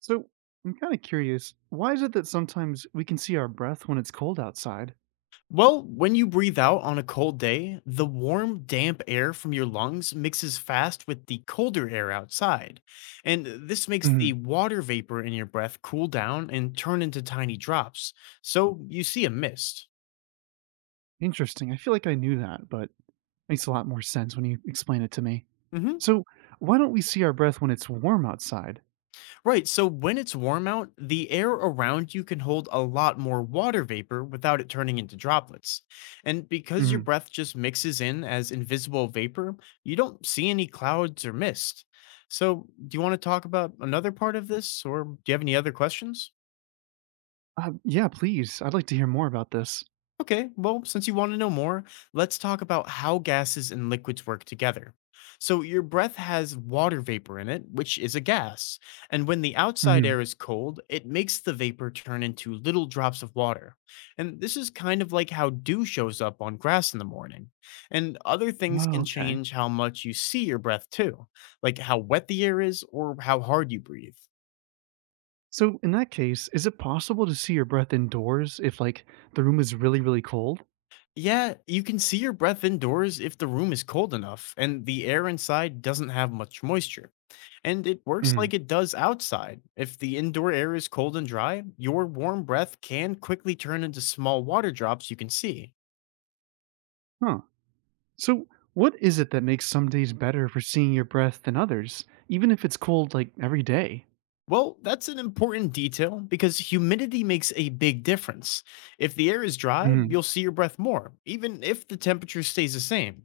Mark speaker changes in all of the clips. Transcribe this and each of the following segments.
Speaker 1: So I'm kind of curious, why is it that sometimes we can see our breath when it's cold outside?
Speaker 2: Well, when you breathe out on a cold day, the warm, damp air from your lungs mixes fast with the colder air outside. And this makes
Speaker 1: Hmm.
Speaker 2: the water vapor in your breath cool down and turn into tiny drops. So you see a mist.
Speaker 1: Interesting. I feel like I knew that, but makes a lot more sense when you explain it to me.
Speaker 2: Mhm.
Speaker 1: So why don't we see our breath when it's warm outside?
Speaker 2: Right, so when it's warm out, the air around you can hold a lot more water vapor without it turning into droplets. And because your
Speaker 1: Hmm.
Speaker 2: breath just mixes in as invisible vapor, you don't see any clouds or mist. So, do you want to talk about another part of this, or do you have any other questions?
Speaker 1: Yeah, please. I'd like to hear more about this.
Speaker 2: Okay, well, since you want to know more, let's talk about how gases and liquids work together. So, your breath has water vapor in it, which is a gas. And when the outside air
Speaker 1: Hmm.
Speaker 2: is cold, it makes the vapor turn into little drops of water. And this is kind of like how dew shows up on grass in the morning. And other things
Speaker 1: Oh,
Speaker 2: can
Speaker 1: okay.
Speaker 2: change how much you see your breath, too, like how wet the air is or how hard you breathe.
Speaker 1: So in that case, is it possible to see your breath indoors if like the room is really, really cold?
Speaker 2: Yeah, you can see your breath indoors if the room is cold enough and the air inside doesn't have much moisture. And it works like
Speaker 1: Hmm.
Speaker 2: it does outside. If the indoor air is cold and dry, your warm breath can quickly turn into small water drops you can see.
Speaker 1: Huh. So, what is it that makes some days better for seeing your breath than others, even if it's cold like every day?
Speaker 2: Well, that's an important detail because humidity makes a big difference. If the air is dry,
Speaker 1: Mm,
Speaker 2: you'll see your breath more, even if the temperature stays the same.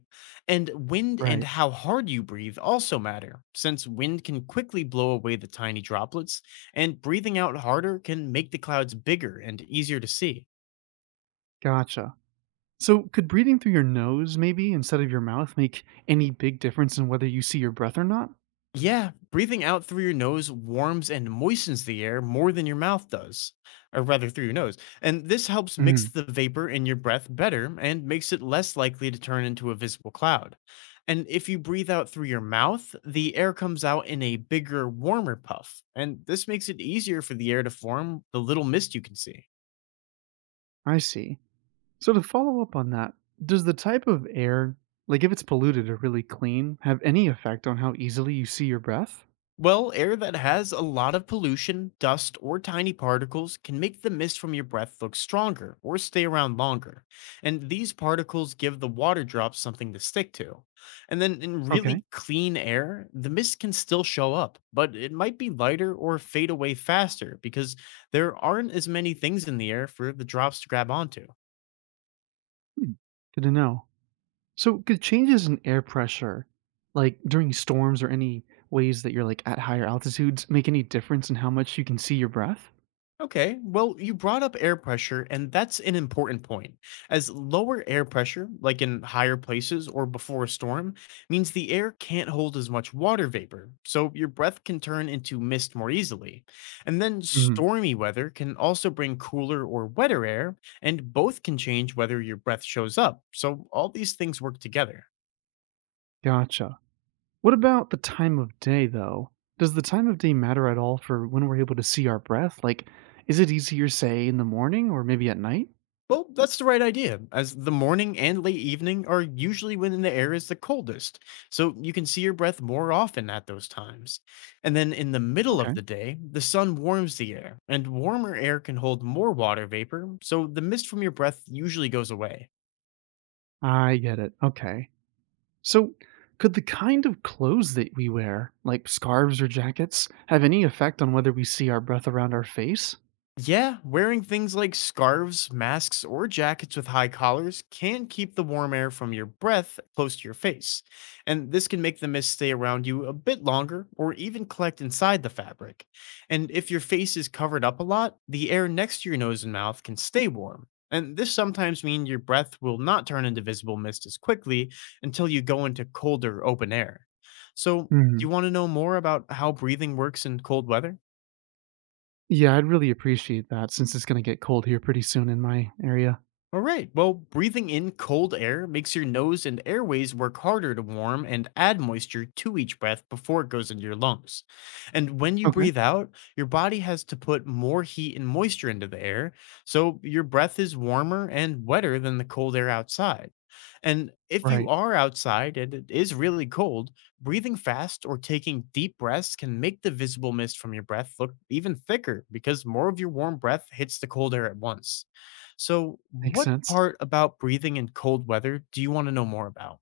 Speaker 2: And wind and
Speaker 1: right.
Speaker 2: how hard you breathe also matter, since wind can quickly blow away the tiny droplets, and breathing out harder can make the clouds bigger and easier to see.
Speaker 1: Gotcha. So, could breathing through your nose, maybe, instead of your mouth, make any big difference in whether you see your breath or not?
Speaker 2: Yeah, breathing out through your nose warms and moistens the air more than your mouth does, or rather through your nose. And this helps mix
Speaker 1: Mm,
Speaker 2: the vapor in your breath better and makes it less likely to turn into a visible cloud. And if you breathe out through your mouth, the air comes out in a bigger, warmer puff. And this makes it easier for the air to form the little mist you can see.
Speaker 1: I see. So, to follow up on that, does the type of air, like if it's polluted or really clean, have any effect on how easily you see your breath?
Speaker 2: Well, air that has a lot of pollution, dust, or tiny particles can make the mist from your breath look stronger or stay around longer. And these particles give the water drops something to stick to. And then in
Speaker 1: Okay.
Speaker 2: really clean air, the mist can still show up, but it might be lighter or fade away faster because there aren't as many things in the air for the drops to grab onto.
Speaker 1: Hmm. Good to know. So could changes in air pressure, like during storms or any ways that you're like at higher altitudes, make any difference in how much you can see your breath?
Speaker 2: Okay, well, you brought up air pressure, and that's an important point, as lower air pressure, like in higher places or before a storm, means the air can't hold as much water vapor, so your breath can turn into mist more easily. And then
Speaker 1: Hmm.
Speaker 2: stormy weather can also bring cooler or wetter air, and both can change whether your breath shows up, so all these things work together.
Speaker 1: Gotcha. What about the time of day though? Does the time of day matter at all for when we're able to see our breath? Like, is it easier, say, in the morning or maybe at night?
Speaker 2: Well, that's the right idea, as the morning and late evening are usually when the air is the coldest, so you can see your breath more often at those times. And then in the middle of
Speaker 1: Okay.
Speaker 2: the day, the sun warms the air, and warmer air can hold more water vapor, so the mist from your breath usually goes away.
Speaker 1: I get it. Okay. So could the kind of clothes that we wear, like scarves or jackets, have any effect on whether we see our breath around our face?
Speaker 2: Yeah, wearing things like scarves, masks, or jackets with high collars can keep the warm air from your breath close to your face, and this can make the mist stay around you a bit longer or even collect inside the fabric. And if your face is covered up a lot, the air next to your nose and mouth can stay warm. And this sometimes means your breath will not turn into visible mist as quickly until you go into colder open air. So, do you want to know more about how breathing works in cold weather?
Speaker 1: Yeah, I'd really appreciate that since it's gonna get cold here pretty soon in my area.
Speaker 2: All right. Well, breathing in cold air makes your nose and airways work harder to warm and add moisture to each breath before it goes into your lungs. And when you
Speaker 1: Okay.
Speaker 2: breathe out, your body has to put more heat and moisture into the air, so your breath is warmer and wetter than the cold air outside. And if you
Speaker 1: Right.
Speaker 2: are outside and it is really cold, breathing fast or taking deep breaths can make the visible mist from your breath look even thicker because more of your warm breath hits the cold air at once. So,
Speaker 1: Makes
Speaker 2: what
Speaker 1: sense.
Speaker 2: part about breathing in cold weather do you want to know more about?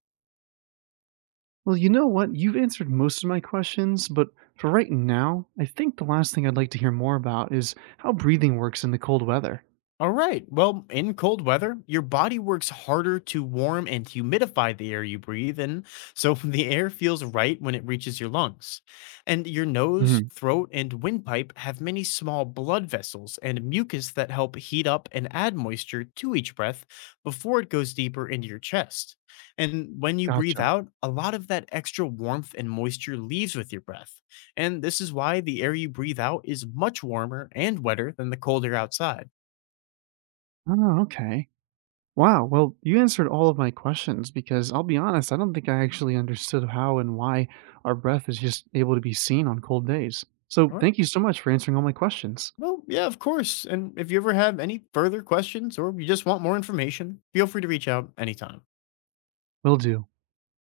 Speaker 1: Well, you know what? You've answered most of my questions, but for right now, I think the last thing I'd like to hear more about is how breathing works in the cold weather.
Speaker 2: All right. Well, in cold weather, your body works harder to warm and humidify the air you breathe in, so the air feels right when it reaches your lungs. And your nose,
Speaker 1: Hmm.
Speaker 2: throat, and windpipe have many small blood vessels and mucus that help heat up and add moisture to each breath before it goes deeper into your chest. And when you breathe
Speaker 1: Gotcha.
Speaker 2: out, a lot of that extra warmth and moisture leaves with your breath. And this is why the air you breathe out is much warmer and wetter than the cold air outside.
Speaker 1: Oh, okay. Wow. Well, you answered all of my questions because I'll be honest, I don't think I actually understood how and why our breath is just able to be seen on cold days. So
Speaker 2: Right.
Speaker 1: thank you so much for answering all my questions.
Speaker 2: Well, yeah, of course. And if you ever have any further questions or you just want more information, feel free to reach out anytime.
Speaker 1: Will do.